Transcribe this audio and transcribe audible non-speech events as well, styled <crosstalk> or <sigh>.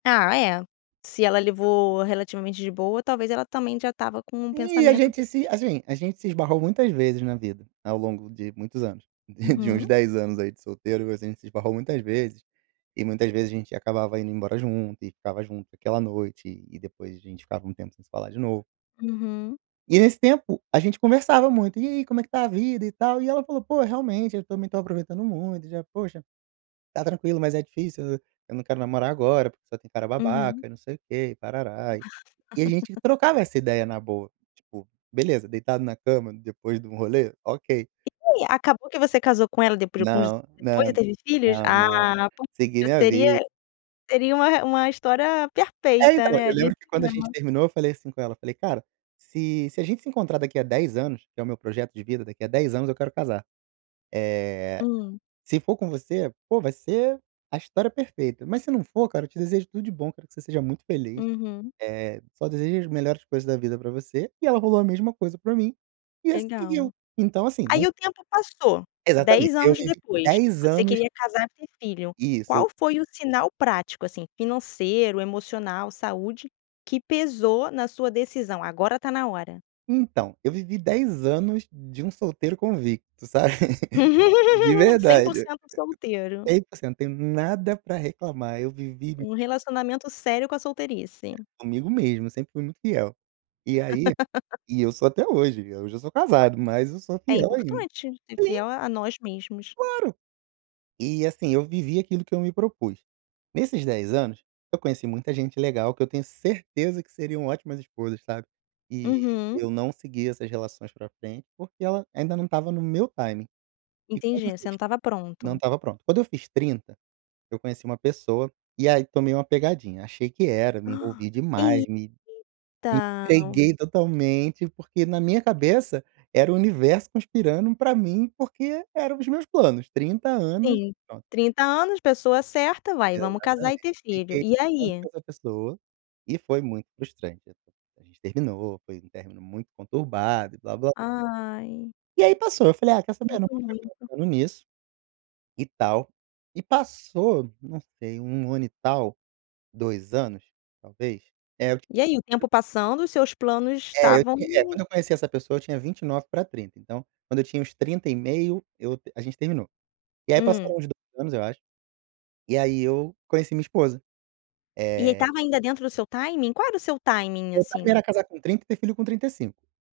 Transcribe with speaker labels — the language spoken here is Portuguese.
Speaker 1: Ah é, se ela levou relativamente de boa, talvez ela também já estava com um
Speaker 2: E a
Speaker 1: pensamento
Speaker 2: gente
Speaker 1: desse
Speaker 2: se
Speaker 1: tipo.
Speaker 2: assim, a gente se esbarrou muitas vezes na vida, ao longo de muitos anos. De uns
Speaker 1: Uhum.
Speaker 2: 10 anos aí de solteiro, a gente se esbarrou muitas vezes, e muitas vezes a gente acabava indo embora junto e ficava junto aquela noite e depois a gente ficava um tempo sem se falar de novo.
Speaker 1: Uhum.
Speaker 2: E nesse tempo a gente conversava muito: "E aí como é que está a vida e tal?". E ela falou: "Pô, realmente eu também estou aproveitando muito e já, poxa, está tranquilo mas é difícil, eu não quero namorar agora porque só tem cara
Speaker 1: Uhum.
Speaker 2: babaca e não sei o quê e tarará". E a gente
Speaker 1: <laughs>
Speaker 2: trocava essa ideia na boa, tipo, beleza, deitado na cama depois de um rolê, ok.
Speaker 1: E aí, acabou que você casou com ela depois com os
Speaker 2: Não, não,
Speaker 1: depois e teve filhos?
Speaker 2: não,
Speaker 1: Ah,
Speaker 2: não. Segui minha
Speaker 1: seria
Speaker 2: vida.
Speaker 1: seria uma uma história
Speaker 2: É,
Speaker 1: perfeita,
Speaker 2: então, eu
Speaker 1: né, de
Speaker 2: lembro que quando a gente
Speaker 1: cinema.
Speaker 2: terminou eu falei assim com ela, falei: "Cara, se se a gente se encontrar daqui a 10 anos, que é o meu projeto de vida, daqui a 10 anos eu quero casar. Eh,
Speaker 1: Hum.
Speaker 2: se for com você, pô, vai ser a história perfeita, mas se não for, cara, te desejo tudo de bom, quero que você seja muito feliz,
Speaker 1: Uhum.
Speaker 2: eh, só desejo as melhores coisas da vida para você". E ela rolou a mesma coisa para mim e assim seguiu.
Speaker 1: Legal.
Speaker 2: Então, assim,
Speaker 1: Aí
Speaker 2: não
Speaker 1: o tempo passou,
Speaker 2: Exatamente,
Speaker 1: 10
Speaker 2: eu
Speaker 1: anos
Speaker 2: vivi
Speaker 1: depois,
Speaker 2: 10
Speaker 1: você
Speaker 2: anos
Speaker 1: queria casar e ter filho,
Speaker 2: Isso eu
Speaker 1: qual foi o sinal prático, assim, financeiro, emocional, saúde, que pesou na sua decisão? Agora está na hora.
Speaker 2: Então, eu vivi 10 anos de um solteiro convicto, sabe? <laughs> De
Speaker 1: <laughs> Cem por
Speaker 2: verdade,
Speaker 1: cento solteiro.
Speaker 2: 100% não tenho nada para reclamar, eu vivi
Speaker 1: Um relacionamento sério com a solteirice.
Speaker 2: Comigo mesmo, eu sempre fui muito fiel. E aí
Speaker 1: <laughs>
Speaker 2: e eu sou até hoje, hoje eu já sou casado, mas eu sou
Speaker 1: É
Speaker 2: fiel ainda.
Speaker 1: importante, ser
Speaker 2: Sim!
Speaker 1: fiel a nós mesmos.
Speaker 2: Claro. E assim eu vivi aquilo que eu me propus. Nesses 10 anos, eu conheci muita gente legal que eu tenho certeza que seriam ótimas esposas, sabe. E
Speaker 1: Uhum.
Speaker 2: eu não segui essas relações para frente, porque ela ainda não estava no meu timing. E quando eu
Speaker 1: Entendi, você
Speaker 2: fiz
Speaker 1: não estava
Speaker 2: não
Speaker 1: pronto.
Speaker 2: estava pronto. Quando eu fiz 30, eu conheci uma pessoa, e aí tomei uma pegadinha, achei que era, me
Speaker 1: <gasps>
Speaker 2: envolvi demais, me me
Speaker 1: Eita.
Speaker 2: entreguei totalmente porque na minha cabeça era o universo conspirando para mim, porque eram os meus planos, 30 anos,
Speaker 1: Sim,
Speaker 2: pronto.
Speaker 1: 30 anos, pessoa certa, vai vamos casar e
Speaker 2: Exatamente.
Speaker 1: ter filho.
Speaker 2: Fiquei
Speaker 1: E
Speaker 2: com
Speaker 1: aí?
Speaker 2: essa pessoa e foi muito frustrante, a gente terminou, foi um término muito conturbado e blá blá
Speaker 1: Ai.
Speaker 2: E aí passou, falei: "Ah, quer saber? Não
Speaker 1: Sinto
Speaker 2: vou ficar
Speaker 1: muito.
Speaker 2: pensando nisso, e tal". E passou, não sei, 1 ano e tal, 2 anos, talvez, é.
Speaker 1: E aí o tempo passando os seus planos
Speaker 2: É, eu
Speaker 1: estavam
Speaker 2: tinha é quando eu conheci essa pessoa eu tinha 29 para 30, então, quando eu tinha uns 30 e meio eu a gente terminou. E aí
Speaker 1: Hum.
Speaker 2: passaram os 2 anos, eu acho, e aí eu conheci minha esposa.
Speaker 1: E
Speaker 2: Eh
Speaker 1: estava ainda dentro do seu timing? Qual era o seu timing,
Speaker 2: Meu timing
Speaker 1: assim?
Speaker 2: era casar com 30 e ter filho com 35.